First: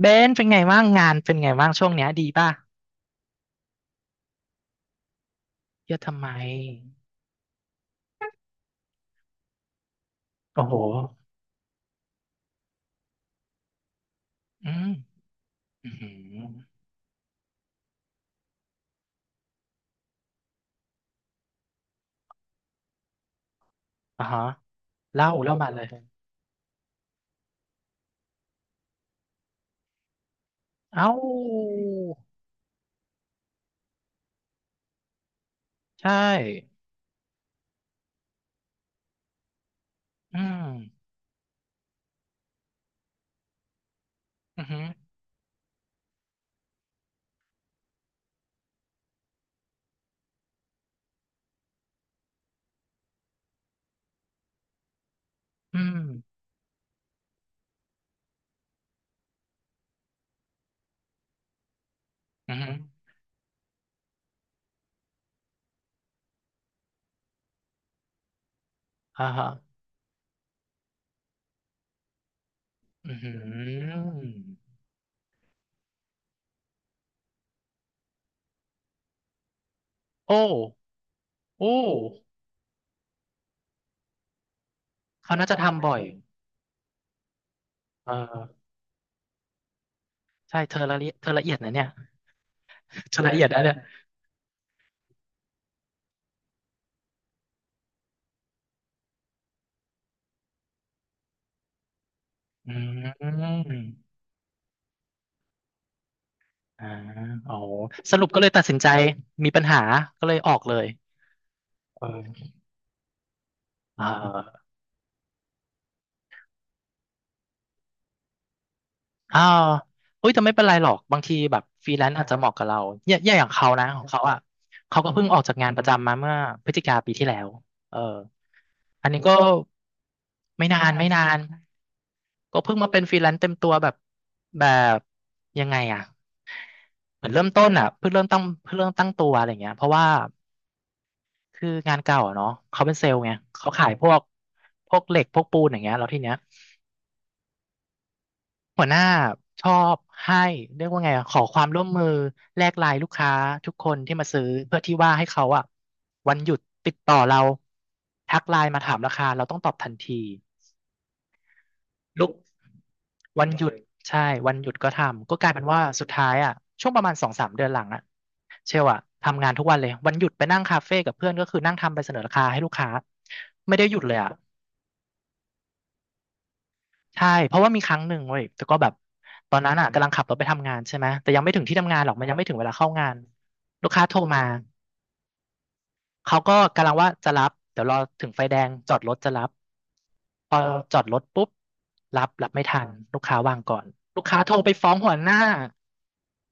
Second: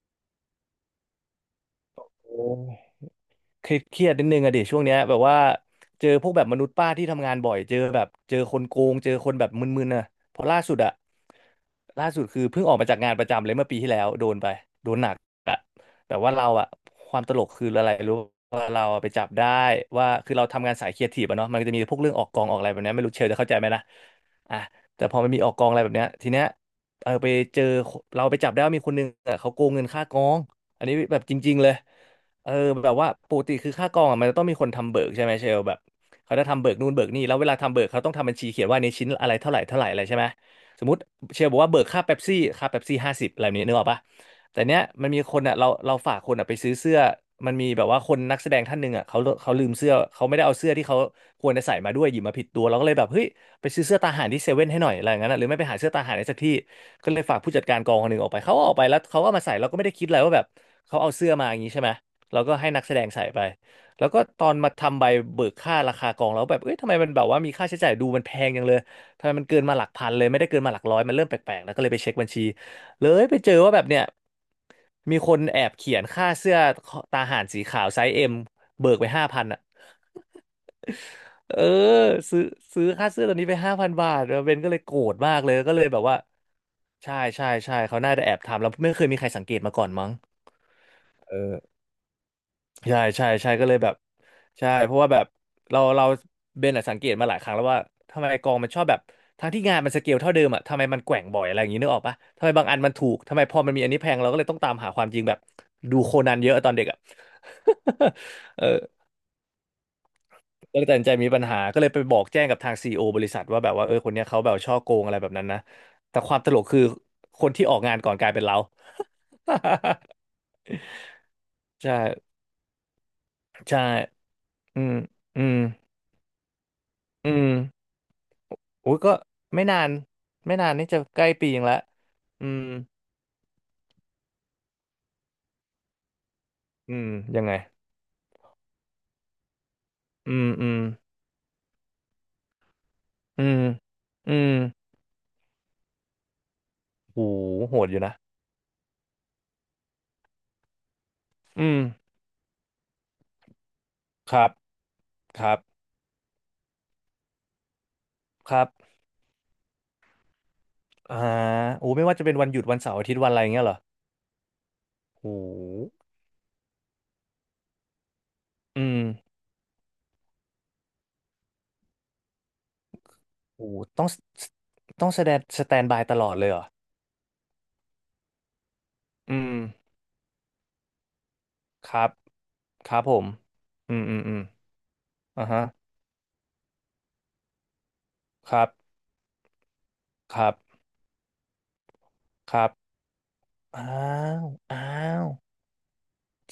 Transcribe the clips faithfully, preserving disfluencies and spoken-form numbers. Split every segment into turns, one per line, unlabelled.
เบนเป็นไงบ้างงานเป็นไงบ้างช่วงเนี้ยดี
โอ
ป่ะ
้เครียดเครียดนิดนึงอะดิช่วงเนี้ยแบบว่า
เยอะ
เจอ
ทำ
พ
ไม
วกแบบมนุษย์ป้าที่ทำงานบ่อยเจอแบบเจอคนโกงเจอคนแบบมึนๆอะเพราะล่า
โอ้
สุ
โห
ดอะล่าสุดคือเพิ่งออกมาจากงานประจำเลยเมื่อปีที่แล้วโดนไป
อืม
โดนหนักอะ
อือหือ
แบบว่าเราอะความตลกคืออะไรรู้ว่าเราอะไปจับได้ว่าคือเราทำงานสายครีเอทีฟอะเนาะมันก็จะมีพวกเรื่องออกกองออกอะไรแบบเนี้ยไม่รู้เชลจะเข้าใจไหมนะ
อ่าฮะ
อ่ะแต่พอ
เล่า
มันมีออ
เล่า
กกอ
มา
งอะ
เล
ไร
ย
แบบเนี้ยทีเนี้ยเออไปเจอเราไปจับได้ว่ามีคนนึงอะเขาโกงเงินค่ากองอันนี้
เอ้า
แบบจริงๆเลย เออแบบว่าปกติคือค่ากองอะมันจะต้องมีคนทำเบิกใช่ไหมเชลแบบ
ใช่
เขาจะทำเบิกนู่นเบิกนี่แล้วเวลาทำเบิกเขาต้องทำบัญชีเขียนว่าในชิ้นอะไรเท่าไหร่เท่าไหร่อะไรใช่ไหม
อืม
สมมติเชลบอกว่าเบิกค่าเป๊ปซี่ค่าเป๊ปซี่ห้าสิบอะไรแบบนี้นึกออกปะแต่
อือ
เนี้
หื
ย
อ
มันมีคนอ่ะเราเราฝากคนอ่ะไปซื้อเสื้อมันมีแบบว่าคนนักแสดงท่านหนึ่งอ่ะเขาเขาลืมเสื้อเขาไม่ได้เอาเสื้อที่เขาควรจะใส่มาด้วยหยิบมาผิดตัวเราก็เลยแบบเฮ้ยไปซื้อเสื้อตาห่านที่เซเว่นให้หน่อยอะไรอย่างนั้นอะหรือไม่ไป
อื
หาเสื้อ
ม
ตาห่านในสักที่ก็เลยฝากผู้จัดการกองคนหนึ่งออกไปเขาก็ออกไปแล้วเขาก็มาใส่เราก็ไม่ได้คิดอะไรว่าแบบเขาเอาเสื้อมาอย่างนี้ใช่ไหม แล้ว
อื
ก็
อ
ให้
หือ
นักแสดงใส่ไปแล้วก็ตอนมาทำใบเบิกค่าราคากองแล้วแบบเอ้ยทำไมมันแบบว่ามีค่าใช้จ่ายดูมันแพงจังเลย
อ่า
ทำไมมั
ฮะ
นเกินมาหลักพันเลยไม่ได้เกินมาหลักร้อยมันเริ่มแปลกๆแล้วก็เลยไปเช็คบัญชีเล
อือ
ย
หื
ไปเจอว่าแบบเนี่ย
อ
มีคนแอบเขียนค่าเสื้อตาห่านสีขาวไซส์เอ็มเบิกไปห้าพันอ่ะ
โอ้
เออ
โอ้
ซื้อซื้อค่าเสื้อตัวนี้ไปห้าพันบาทแล้วเบนก็เลยโกรธมา
เขา
ก
น่า
เลย
จะ
ก็เล
ทำ
ย
บ่อ
แบ
ย
บว่าใช่ใช่ใช่เขา
เอ
น่าจะแอบทำ
อ
แล้วไม่เคยมีใครสังเกตมาก่อนมั้ง
ใช่เธอละเอียดเธอ
เอ
ละเอีย
อ
ดนะเนี่ย
ใช่
เธอ
ใช่
ละเอียด
ใช่
นะ
ก็
เนี่
เล
ย
ยแบบใช่เพราะว่าแบบเราเราเบนอะสังเกตมาหลายครั้งแล้วว่าทำไมกองมันชอบแบบทั้งที่งานมันสเกลเท่าเดิมอะทำไมมันแกว่งบ่อยอะไรอย่างนี้นึกออกปะทำไมบาง
อื
อันมันถูกทำไมพอมันมี
ม
อันนี้แพงเราก็เลยต้องตามหาความจริงแบบดูโคนันเยอะตอนเด็
อ่า
กอะ
อ๋อสรุปก็เลย ตัดสินใจ
เออ
มีปัญหาก็เลยออกเล
ก็เล
ย
ยตัดสินใจมีปัญหาก็เลยไป
เอ
บอกแจ้
อ
งกับทางซีอีโอบริษัทว่าแบบว่าเออ
อ่
คนเนี้ยเขาแบบ
า
ช่อโกงอะไรแบบนั้นนะแต่ความตลกคือคนที่ออกงานก่อนกลายเป็นเรา
อ่าเฮ้ยแต่ไม่เป็นไรหรอกบางทีแบบ ฟรี
ใช่
แลนซ์อาจจะเหมาะกับเราเนี่ยเนี่ยอย่างเขา
ใช่
นะของเขาอ่ะ
อืม
เขาก็เพิ่งออ
อื
กจา
ม
กงานประจำมาเมื่อพฤศจิกาปีที่
อื
แล้ว
ม
เออ
อุ้ย
อัน
ก็
นี้ก็
ไม่นานไม่
ไม่
นาน
นา
นี่
น
จะ
ไม่
ใก
นา
ล้
น
ปียังละอื
ก็
ม
เพิ่งมาเป็นฟรีแลนซ์เต็มตัวแบบแบบยังไงอ่ะ
อืม
เหมือน
ยั
เริ่
ง
ม
ไง
ต้นอ่ะเพิ่งเริ่มตั้งเพิ่งเริ่มตั้งตัวอะไรเงี้ยเพราะว่า
อืมอืม
คืองานเก่าอ่ะเนาะเขาเป็นเซลล์ไง
อืม
เขาขายพวก
อืม
พวกเหล็กพวกปูนอย่างเงี้ยแล้วทีเนี้ย
โหโหดอยู่นะ
หัวหน้าชอบให้เรียกว่าไงอะขอควา
อื
ม
ม
ร่วมมือแลกไลน์ลูกค้าทุกคนที่มา
ค
ซื้อ
รับ
เพื่อที่ว่าให้
ค
เขา
รั
อะ
บ
วันหยุดติดต่อเราทัก
ค
ไล
รับ
น์มาถามราคาเราต้องตอบทันที
อ่าโอ้ไม่ว่าจะ
ลูก
เป็นวันหยุดวันเสาร์อาทิตย์วันอะไร
วั
อ
น
ย่าง
ห
เงี้
ยุ
ยเห
ด
รอ
ใช่วันหยุดก็
โ
ทำก็กลายเป็นว่า
ห
สุดท้ายอะช่วงประมาณสองสามเดือนหลังอะเชล
อื
อะ
ม
ทำงานทุกวันเลยวันหยุดไปนั่งคาเฟ่กับเพื่อนก็คือนั่งทำใบเสนอราคาให้ลูกค้า
โห
ไม่ได้หยุด
ต้อง
เลยอะ
ต้องแสดงสแตนบายตลอดเลยเหรอ
ใช่เพราะว่ามีครั้งหนึ่งเว้ยแต่ก็แบบ
อื
ตอนนั้นอ่ะ
ม
กำลังขับรถไปทำงานใช่ไหมแต่ยังไม่ถึงที่
ค
ทำงา
รั
นหร
บ
อก มันยังไม่ถึงเวลา
ค
เข้า
รับ
งา
ผ
น
ม
ลู
อื
ก
ม
ค้า
อื
โทร
มอืม
มา
อ่าฮะ
เขาก็กำลังว่าจะรับเดี๋ยวรอถึงไฟ
ค
แด
รั
ง
บ
จอดรถจะรับ
ครั
พอ
บ
จอดรถปุ๊บรับรับ
ค
ไม่
รับ
ทันลูกค้าวางก่อ
อ้า
นลูกค้า
ว
โทรไป
อ้า
ฟ้องหัว
ว
หน้า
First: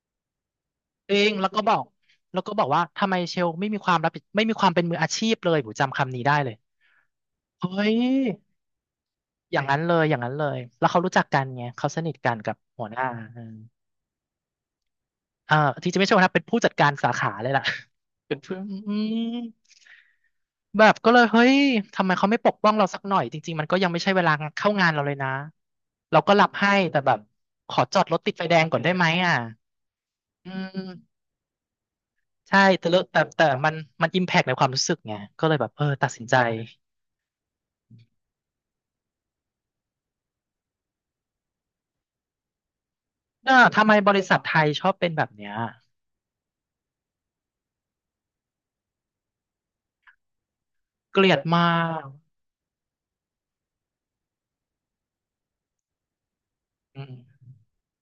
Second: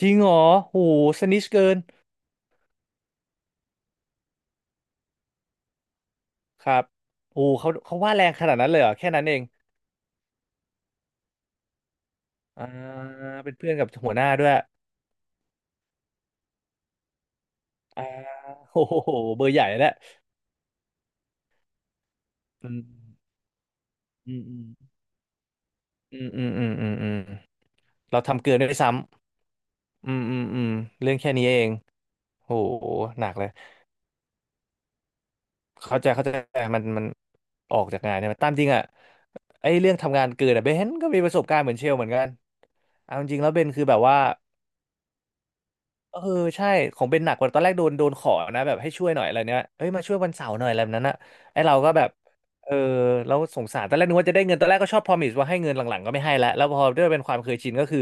จริงเหรอโห
เอ
ส
ง
นิช
แล้วก็
เกิ
บอ
น
กแล้วก็บอกว่าทำไมเชลไม่มีความรับผิดไม่มีความเป็นมืออาชีพเลยผมจำคำนี้ได้เลย
ครับโอ้
เฮ้
เขา
ย
เขาว่าแรงขนาดนั้นเลยเหรอแค่นั้นเอง
อย่างนั้นเลยอย่างนั้นเลยแล้วเขารู้จักกันไงเขาสนิทกันกับ
อ่า
หัวหน้าอื
เป็
ม
นเพื่อนกับหัวหน้าด้วย
เอ่อที่จะไม่ใช่หัวหน้าเป็นผู้จัดการสาขาเลยล่ะ
อ่า
เป็นผู้
โอ้
อื
โห
ม
เบอร์ใหญ่แล้ว
แบบก็เลยเฮ้ยทำไมเขาไม่ปกป้
อื
อง
ม
เราสักหน่อยจริงๆมันก็ยังไม่ใช่เว
อื
ลา
มอืม
เข้างานเราเลยนะ
อื
เรา
ม
ก็
อื
รั
ม
บ
อื
ให้
ม
แต่
อื
แบ
ม
บขอจอดร
เรา
ถติดไฟ
ทำเกิ
แด
น
ง
ด้วย
ก่อน
ซ้
ได้ไหมอ่ะ
ำอืมอืม
อื
อืมเรื่อง
ม
แค่นี้เองโอ้โห
ใช่แต่เลอะแต่
หนักเล
แต่
ย
มันมันอิมแพกในความรู้สึกไงก็เลยแบบเออ
เข้า
ตั
ใจ
ดสิน
เข้าใจ
ใจ
มันมันออกจากงานเนี่ยตามจริงอ่ะไอ้เรื่องทำงานเกินอ่ะเบนก็มีประสบการณ์เหมือนเชลเหมือนกันเอาจริงๆแล้ว
เน่ะ
เบนคื
ทำ
อ
ไม
แบบ
บ
ว่า
ริษัทไทยชอบเป็นแบบเนี้ย
เออใช่ของเบนหนักกว่าตอนแรกโดนโดนขอนะแบบให้ช่วยหน่อยอะไรเนี้ยเอ้ยมาช่วยวันเสาร์หน่อยอะไรแบบนั้นอะ
เกลียด
ไอ
มา
เราก็แบ
ก
บเออเราสงสารตอนแรกนึกว่าจะได้เงินตอนแรกก็ชอบพรอมิสว่าให้เงินหลังๆก็ไม่ให้แล้วแล้วพอด้
อื
วย
ม
เป็นความเคยชินก็คือ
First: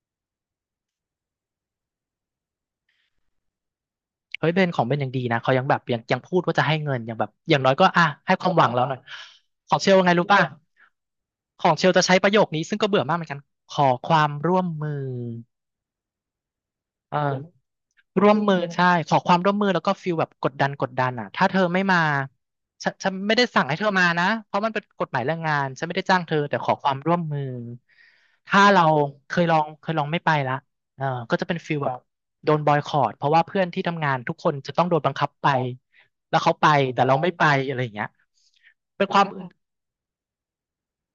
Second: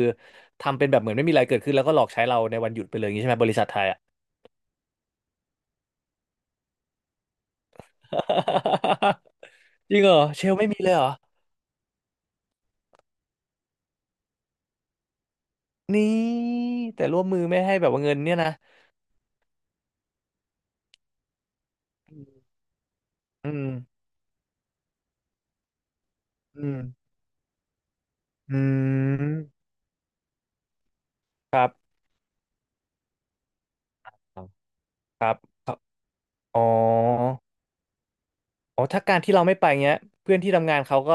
ทำเป็นแบบเหมือนไม่มีอะไรเกิดขึ้นแล้วก็หลอกใช้เราในวันหยุดไปเลยอย่างนี้ใช่ไหมบริษัทไทยอะ
เฮ้ยเบนของเบนยังดีนะเขายังแบบยังยังพูดว่าจะให้เงินยังแบบอย่างน้อยก็อ่ะให้ความหวังแล้วหน่อย ของเช
จ
ล
ริงเห
ไง
รอ
รู้ป่ะ
เชลไม่มีเลยเหรอ
ของเชลจะใช้ประโยคนี้ซึ่งก็เบื่อมากเหมือนกันขอความร่วมมือ
นี่แต่
เออ
ร่วมมือไม่ให้แบบว่าเงิน
ร่ว
เนี่
ม
ยนะ
มือใช่ขอความร่วมมือแล้วก็ฟีลแบบกดดันกดดันอ่ะถ้าเธอไม่มาฉันฉันไม่ได้
อื
สั่
ม
งให้เธอมานะเพราะมันเป็นกฎหมายแรงงานฉันไม่ได้จ้างเธอแต่
อื
ขอ
ม
ความร่วมมือ
อื
ถ้าเราเคยลอ
ม
งเคยลองไม่ไปละเออก็จะเป็นฟีลแบบโดนบอยคอตเพราะว่าเพื่อนที่ทำงานทุ
ค
ก
รั
ค
บ
นจะต้องโดนบัง
ค
คับ
รับ
ไปแล้วเขา
อ๋อ
ไปแต่เราไม่ไปอะไรอย่างเงี้ย
อ๋อถ้า
เป็น
กา
ค
ร
วาม
ที่
อึ
เรา
ด
ไม่ไปเงี้ยเพื่อนที่ทำงานเขาก็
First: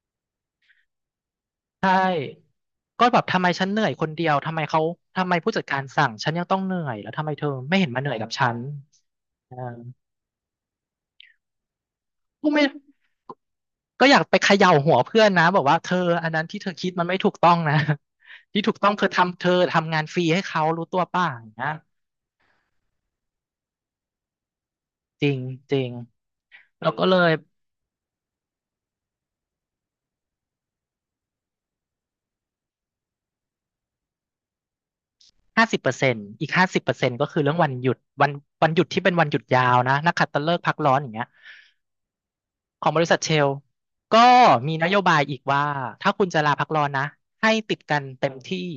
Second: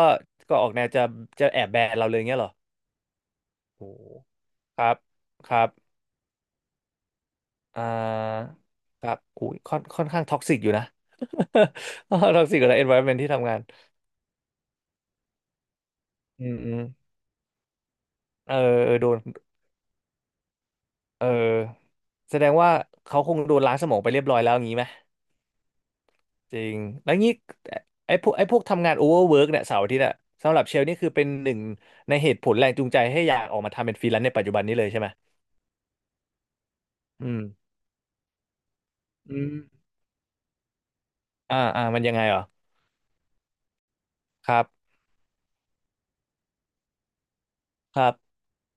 ก็ออกแนวจะจะแอบแบ
ใช่
นเราเลยเงี้ยเหรอ
ก็แบบทำไมฉันเห
โอ้
นื่
โห
อยคนเดียวทำไม
ค
เขา
รับ
ทำไม
ค
ผู้
รั
จัดการ
บ
สั่งฉันยังต้องเหนื่อยแล้วทำไมเธอไม่
อ่
เห็นมาเหนื่อยกับฉั
า
น
ครับอุ้ย
อ่า
ค่อนค่อนข้างท็อกซิกอยู่นะ ท็อ
ก็
กซิก
ไม่
กับ environment ที่ทำงาน
ก็อยากไปเขย่าหัวเพื่อนนะบอกว่าเธออันนั้
อื
น
ม
ที่เธ
อื
อ
ม
คิดมันไม่ถูกต้องนะ
เออ
ที่ถูกต้อ
เอ
ง
อ
คื
โด
อ
น
ทำเธอทำงานฟรีให้เขารู้ตัวป่ะ
เออ
อย่างเงี้ย
แสดงว่าเขาคงโดนล้างสมองไปเรียบร้อยแล้วอย่างนี้ไหม
จริงจริง
จริง
เราก็
แล้ว
เลย
งี้ไอ้พวกไอ้พวกทำงานโอเวอร์เวิร์กเนี่ยเสาร์อาทิตย์อะสำหรับเชลนี่คือเป็นหนึ่งในเหตุผลแรงจูงใจให้อยากออกมาทำเป็นฟรีแลนซ์ในปัจจุบันนี้เลยใช่ไหม
ห้าสิบเปอร์เซ็นต์อีกห้าสิบเปอร์เซ็นต์ก็
อื
คื
ม
อเรื่องวันหยุดวันวันหยุดที่เป็นวันหยุ
อื
ด
ม
ยาวนะนักขัตฤกษ์พักร้อนอย่างเงี้ย
อ่าอ่ามันยังไงเหรอ
ของบริษัทเชลก็
ครั
มีน
บ
โยบายอีกว่าถ้าคุณจะลาพักร้อนนะให้ติด
ค
กัน
รั
เต็ม
บ
ที่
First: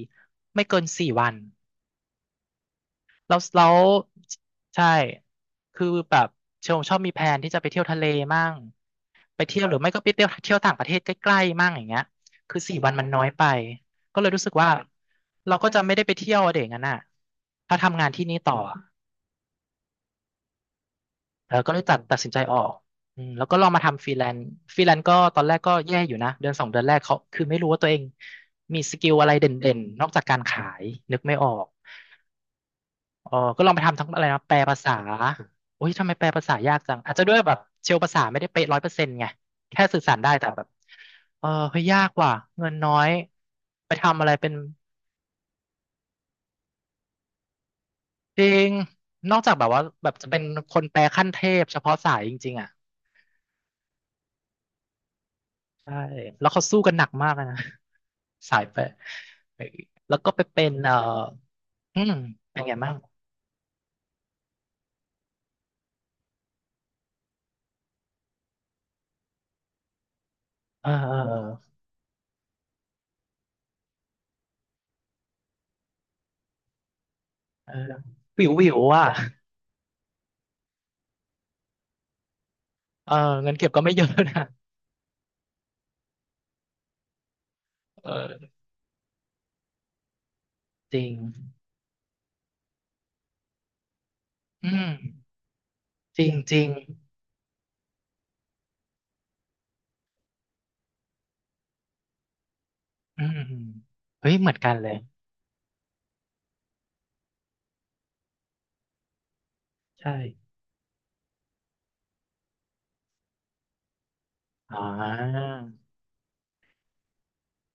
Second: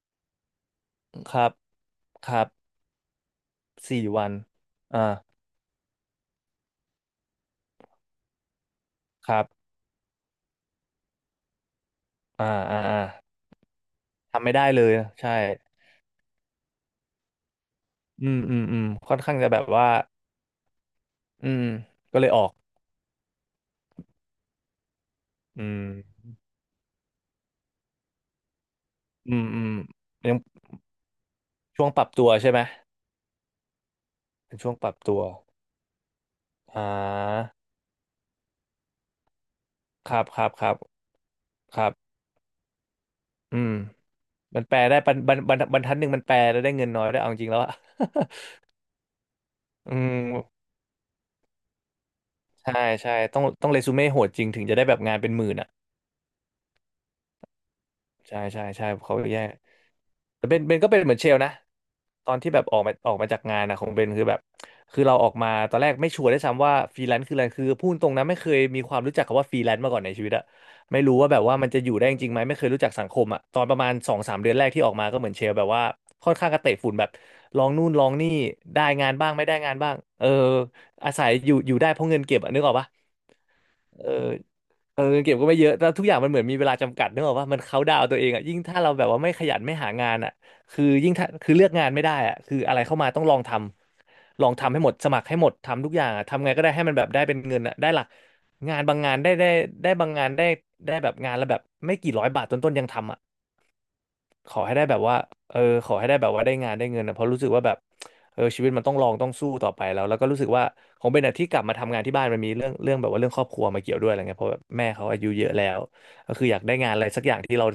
ไม่เกินสี่วั
ค
น
รับครับ
แล้วแล้ว
สี่วัน
ใช่
อ่า
คือแบบเชมชอบมีแผนที่จะไปเที่ยวทะเลมั่ง
ค
ไป
รับ
เที่ยวหรือไม่ก็ไปเที่ยวเที่ยวต่างประเทศใกล้ๆมั่งอย่างเงี้ย
อ่า
คือสี่
อ่า
วัน
อ่า
มันน้อยไปก็เลยรู้
ทำ
สึ
ไม่
ก
ได้
ว่า
เลยใช่
เราก็จะไม่ได้ไปเที่ยวอะเด็กงั้นน่ะถ้าทำงานที่
อื
นี่
ม
ต่อ
อืมอืม
อะ
ค่อนข้างจะแบบว่าอื
เออ
ม
ก็เลยตัดตั
ก็
ด
เล
สิน
ย
ใจ
ออก
ออกอืมแล้วก็ลองมาทำฟรีแลนซ์ฟรีแลนซ์ก็ตอนแรก
อื
ก็แย่อยู่
ม
นะเดือนสองเดือนแรกเขาคือไม่รู้ว่าตัวเองมีสกิลอะ
อื
ไรเด
มอืม
่นๆนอกจาก
ยั
กา
ง
รขายนึกไม่ออก
ช่วงปรับตัวใช่ไหม
เออก็ลองไปทำทั้งอะไรนะแป
เป็
ล
นช่วง
ภา
ป
ษา
รับตัว
โอ้ยทำไมแปลภาษายา
อ่
กจังอาจจะด้วยแบ
า
บเชลภาษาไม่ได้เป๊ะร้อยเปอร์เซ็นต์ไงแค่สื่อ
ค
สาร
รับ
ได้
ค
แต่
รับ
แบ
ค
บ
รับ
เออเฮ้
ค
ย
รับ
ยากว่ะเงินน้อย
อืม
ไปทำอะไรเป็น
มันแปลได้บรรบรรบรรบรรทัดหนึ่งมันแปลแล้วได้เงินน้อยได้วยเอาจริงแล้วอะ
จริงนอกจากแบบว่า
อื
แบบ
ม
จะเป็นคนแปลขั้นเทพเฉพาะสายจริงๆอ่ะ
ใช่ใช่ต้องต้องเรซูเม่โหดจริงถึงจะได้แบบงานเป็นหมื่นอ่ะ
ใช่แล้วเขาสู้กันหนักมากเลยนะ
ใช่
สา
ใช่
ยแปล
ใช่เขาแย่
เออแล้วก็ไป
แต่เบน
เป็น
เบนก็
เออ
เป็นเหมือนเชลนะ
อืม
ตอนที่แบ
เป็น
บ
ไง
ออก
บ้า
มา
ง
ออกมาจากงานนะของเบนคือแบบคือเราออกมาตอนแรกไม่ชัวร์ด้วยซ้ำว่าฟรีแลนซ์คืออะไรคือพูดตรงนะไม่เคยมีความรู้จักคำว่าฟรีแลนซ์มาก่อนในชีวิตอะ
เออ
ไม่
เอ
รู้ว่าแบบว่ามัน
อ
จะอยู่ได้จริงไหมไม่เคยรู้จักสังคมอะตอนประมาณสองสามเดือนแรกที่ออกมาก็เหมือนเชลแบบว่าค่อนข้างกระเตะฝุ่นแบบลอง
เออ
นู่นลองนี่
วิววิว
ได้
ๆอ่ะ
งานบ้างไม่ได้งานบ้างเอออาศัยอยู่อยู่ได้เพราะเงินเก็บอะนึกออกปะ
เออเงินเก็บก็ไม่เย
เออ
อะนะ
เออเงินเก็บก็ไม่เยอะแต่ทุกอย่างมันเหมือนมีเวลาจำกัดนึกออกว่ามันเขาน์ดาวน์ตัวเองอ่ะ
เออ
ยิ่งถ้าเราแบบว่าไม่ขยันไม่หางานอ่ะคือ
จริ
ยิ่ง
ง
ถ้าคือเลือกงานไม่ได้อ่ะคืออะไรเข้ามาต้องลองทำลอง
อื
ทำให้หม
ม
ดสมัครให้หมดทำทุกอย่าง
จ
อ่ะ
ริง
ทำไง
จ
ก็
ริง
ได้ให้มันแบบได้เป็นเงินอ่ะได้หลักงานบางงานได้ได้ได้บางงานได้ได้แบบงานละแบบไม่กี่ร้อยบาทต้นๆยังทำอ่ะ
อืมเฮ้ยเห
ข
มือน
อ
กั
ให้
น
ได้
เลย
แบบว่าเออขอให้ได้แบบว่าได้งานได้เงินนะเพราะรู้สึกว่าแบบเออชีวิตมันต้องลองต้องสู้ต่อไปแล้ว
ใช่
แล้วก็รู้สึกว่าของเบนอะที่กลับมาทำงานที่บ้านมันมีเรื่องเรื่องแบบว่าเรื่องครอบครัวมาเกี่ยวด้วยอะไรเงี้ยเพราะแบบ
อ่
แม่เขาอายุเย
า
อะแล้วก็คืออยากได้งานอะไรสักอย่างที่เรา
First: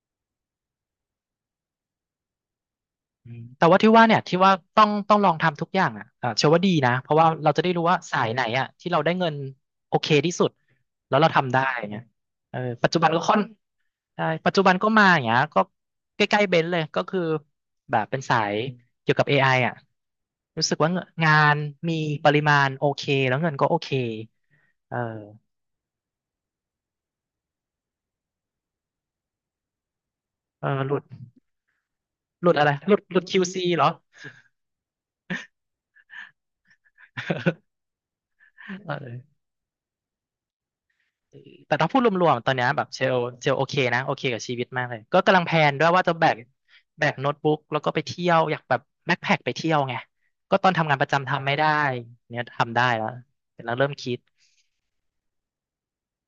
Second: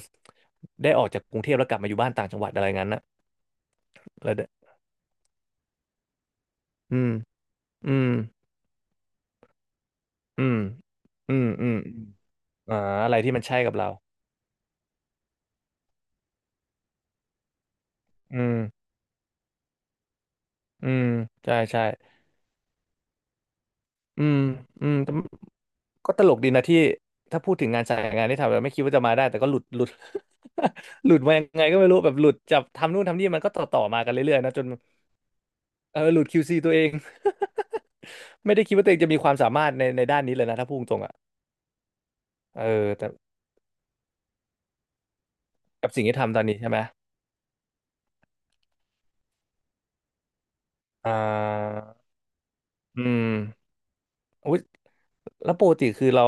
ได้ออกจากกรุงเทพแล้วกลับมาอยู่บ้านต่างจังหวัดอะไรงั้นนะ
อืมแต่ว่าที่ว่าเนี่ย
แล้ว
ที่
เด
ว่าต้องต้องลองทำทุกอย่างอ่ะอ่าเชื่อว่าดีนะ
อื
เพ
ม
ราะว่าเราจะได้รู้
อื
ว่า
ม
สายไหนอ่ะที่เราได้เงินโอเคที่
อื
สุด
ม
แล้วเรา
อืม
ทำได้
อืม
อย่าง
อ
เงี้ยเออ
มอ่า
ปัจจุบัน
อะไร
ก็
ที่
ค่อ
มั
น
นใช่กับเรา
ใช่ปัจจุบันก็มาอย่างเงี้ยก็ใกล้ๆเบนซ์เลยก็คือแบบเป็นสา
อื
ย
ม
เกี่ยวกับเอไออ่ะรู้สึก
อื
ว่าเงิ
ม
นงา
ใช่
น
ใช่
มีปริมาณโอเคแล้วเงินก็โอเค
อืมอื
เอ
ม
อ
ก็ตลกดีนะที่ถ้าพูดถึงงานสายงานที่ทำแล้วไม่คิดว่าจะมาได้แต่ก็หลุดหลุด
เออหลุด
หลุดมายังไงก็ไม่รู้แบบหลุด
หลุด
จับ
อะไรห
ทำ
ลุด
นู่น
หลุ
ทำ
ด
นี่มันก็
คิว ซี
ต่อต่
เห
อ
รอ
มากันเรื่อยๆนะจนเออหลุด คิว ซี ตัวเอง ไม่ได้คิดว่าตัวเองจะมีควา
เออ
มสามารถในในด้านนี้เลยนะถ้าพูดตรงๆอ่ะ
แต่ถ้าพูดรวมๆตอน
เอ
เนี้ยแบ
อ
บเช
แต่
ลเชลโอเคนะโอเคกับชีวิตมากเลยก็กำลังแพลนด้ว
กั
ย
บสิ่
ว่า
ง
จะ
ที่
แบก
ทำตอนนี้ใช่ไหม
แบกโน้ตบุ๊กแล้วก็ไปเที่ยวอยากแบบแบ็คแพ็คไปเที่ยวไงก็ตอนทำงานประ
อ่
จำทำไม่ได้
า
เนี่ยทำได้
อื
แล้ว
ม
เ็แล้วเริ่มคิด
อุ๊ยแล้วปกติคือเรา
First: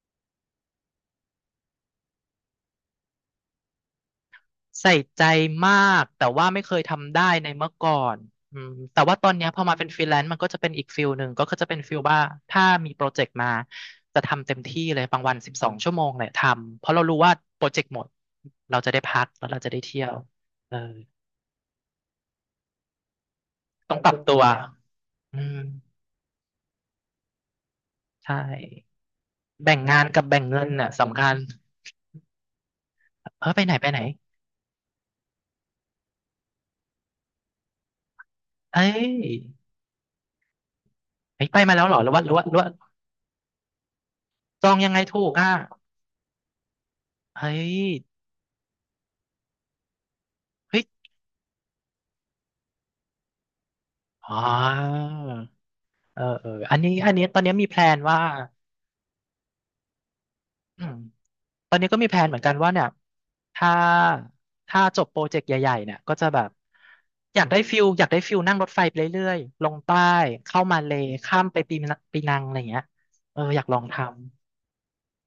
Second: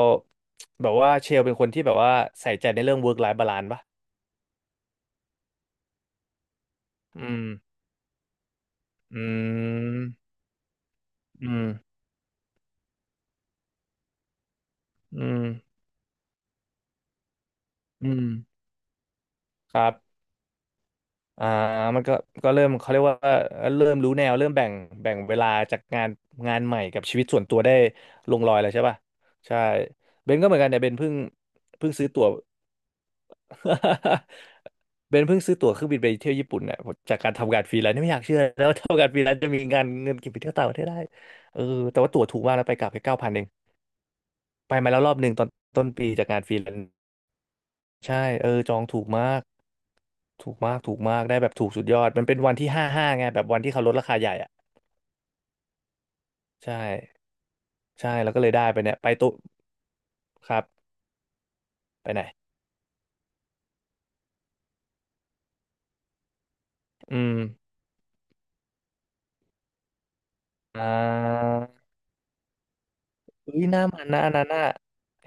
แบบว่าเชลเป็นคนที่แบบว่าใส่ใจในเรื่อง work life balance ปะ
ใส่ใจมากแต่ว่าไม่เคยทำได้
อืม
ในเมื่อก่อนอืมแต่ว่า
อื
ตอนเนี้ยพอมาเป็นฟรีแลน
ม
ซ์มันก็จะเป็นอีกฟิลหนึ่งก็
อื
คือ
ม
จะเป็นฟิลว่าถ้ามีโปรเจกต์มาจะทำเต็มที่เลยบา
อื
งวัน
ม
สิบสองชั่วโมงเลยทำเพราะเรารู้ว่าโปรเจกต์หม
อื
ด
ม
เราจะได้พักแล้วเราจะ
ค
ได้
รั
เที่ยว
บ
เออ
อ่ามันก็ก็เริ่มเขาเรียกว่าเริ่
ต้อ
ม
งป
รู้
รับ
แนว
ตัว
เริ่มแบ่งแบ่งเว
อื
ลา
ม
จากงานงานใหม่กับชีวิตส่วนตัวได้ล
ใช่
งรอยแล้วใช่ป่ะใช่
แบ่งงานกับ
เบน
แบ่ง
ก็เหมือ
เงิ
นกั
น
นเนี่ยเบ
น่ะ
นเพิ่ง
สำคัญ
เพิ่งซื้อตั๋ว
เออไปไหนไปไหน
เบนเพิ่งซื้อตั๋วเครื่องบินไปเที่ยวญี่ปุ่นเนี่ยจากการทำงานฟรีแลนซ์ไม่อยากเชื่อแล้วา
เอ้
ทำงานฟรี
ย
แลนซ์จะมีงานเงินเก็บไปเที่ยวต่างประเทศได้
เฮ้ยไป
เออ
มาแล้วเหรอ
แต่
หรื
ว่า
อว่า
ตั๋ว
หรือ
ถูก
ว่าห
มา
รื
ก
อ
นะ
ว่า
ไปกลับไปเก้าพันเอง
จอ
ไป
งยั
มา
งไง
แล้วรอบ
ถู
หนึ่
ก
งตอน
อ่ะ
ต้นปีจากงานฟรีแลนซ์
เฮ้ย
ใช่เออจองถูกมากถูกมา
เฮ้
ก
ย
ถูกมากได้แบบถูกสุดยอดมันเป็นวันที่ห้าห้าไงแบบวันที่เขาลดราคาให
อ๋
ญ่
อ
อ่ะ
เออเอออัน
ใช่
นี้อันนี้ตอนนี้มีแพลน
ใช่
ว่า
แล้วก็เลยได้ไปเนี่ยไปตุครับ
อืมตอนนี้ก็มี
ไป
แพ
ไห
ล
น
นเหมือนกันว่าเนี่ยถ้าถ้าจบโปรเจกต์ใหญ่ๆเนี่ยก็จะแบบ
อืม
อยากได้ฟิลอยากได้ฟิลนั่งรถไฟไปเรื่อยๆ ลงใต้ เข้ามา
อ่
เลย์ข้ามไปปี
า
นังปีนังอะไรอย่างเงี้ยเออ
อุ้
อยา
ย
ก
ห
ลอ
น้า
งท
มันนะอันนั้นน่ะ
ำ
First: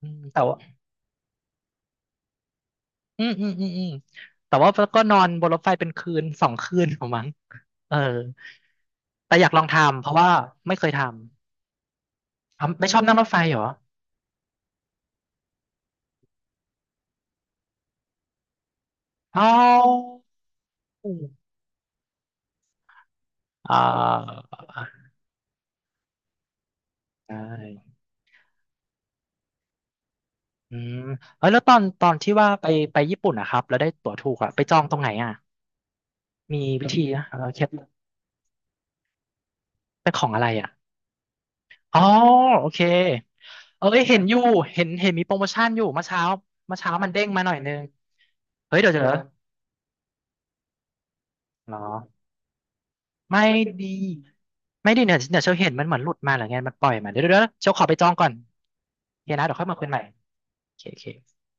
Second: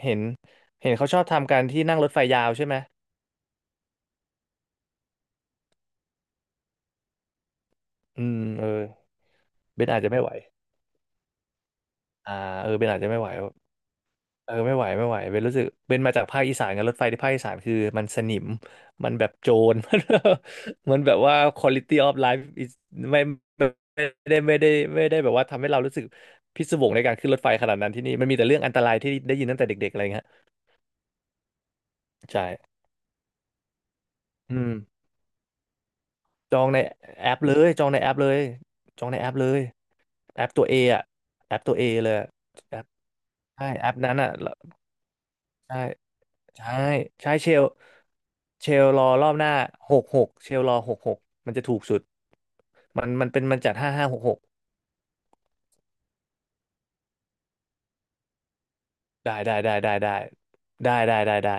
อื
เห็
ม
น
แต่ว่า
เห็นเขาชอบทำกันที่นั่งรถไฟยาวใช่ไหม
อืมอืมอืมอืมแต่ว่าก็นอนบนรถไฟเป็นคืนสองคืนของมั้งเออ
อืมเออ
แต่อยากลอง
เบนอา
ทำ
จ
เพ
จะ
ราะ
ไม่ไห
ว่า
ว
ไม่เคยทำ
อ่า
ออ
เออเบ
ไม่
น
ช
อา
อ
จ
บ
จะ
นั่ง
ไม่
ร
ไห
ถ
ว
ไฟเหรอ
เออไม่ไหวไม่ไหวเป็นรู้สึกเป็นมาจากภาคอีสานกันรถไฟที่ภาคอีสานคือมันสนิมมันแบบ
เอ้
โจร
า
มันแบบว่า quality of life is ไม่
อ่
ไม่ได้ไม่ได้
า
ไม่ได้แบบว่าทำให้เรารู้สึกพิศวงในการขึ้น
ใช่
รถไฟขนาดนั้นที่นี่มันมีแต่เรื่องอันตรายที่ได้ยินตั้งแต่เด็กๆอะไรเงี้ย
อืมเอ้ยแล้วตอนตอนที่ว่าไป
ใช่
ไปญี่ปุ่นนะครับแล้วได้ตั๋วถูกอะ
อื
ไปจ
ม
องตรงไหนอะ
จอ
มี
งใน
วิธีนะ
แอป
เรา
เล
เคล็
ย
ด
จองในแอปเลยจองในแอปเลย
เป็นของอะ
แอ
ไร
ปตัว
อะ
เออะแอปตัวเอ
อ๋อ
เลยอะ
โอ
แอ
เค
ปใช่
เอ้
แอป
ย
นั้
เห็
น
น
อะ
อยู่
แล้ว
เห็นเห็นมีโปรโมชั่น
ใช่
อยู่เมื่อเช้า
ใช่
เมื่อเช้ามันเด้ง
ใช่
มา
เช
หน่อย
ล
นึง
เช
เฮ้ย
ล
เดี๋ยว
ร
เดี๋
อ
ยว
รอบหน้าหกหกเชลรอหกหกมันจะ
เหร
ถู
อ
กสุดมันมันเป็
ไม่
นมันจัด
ดี
ห้าห้าหกหก
ไม่ดีเนี่ยเดี๋ยวเชลเห็นมันเหมือนหลุดมาหรือไงมันปล่อยมาเดี๋ยวเดี๋ยวเดี๋ยวเชลขอไปจองก่อนโอเค
ได้
นะเดี๋
ได้
ยวค่อย
ได้
มาคุย
ได้
ใหม่
ไ
โอเค
ด้
โอเค
ได้ได้ได้ได้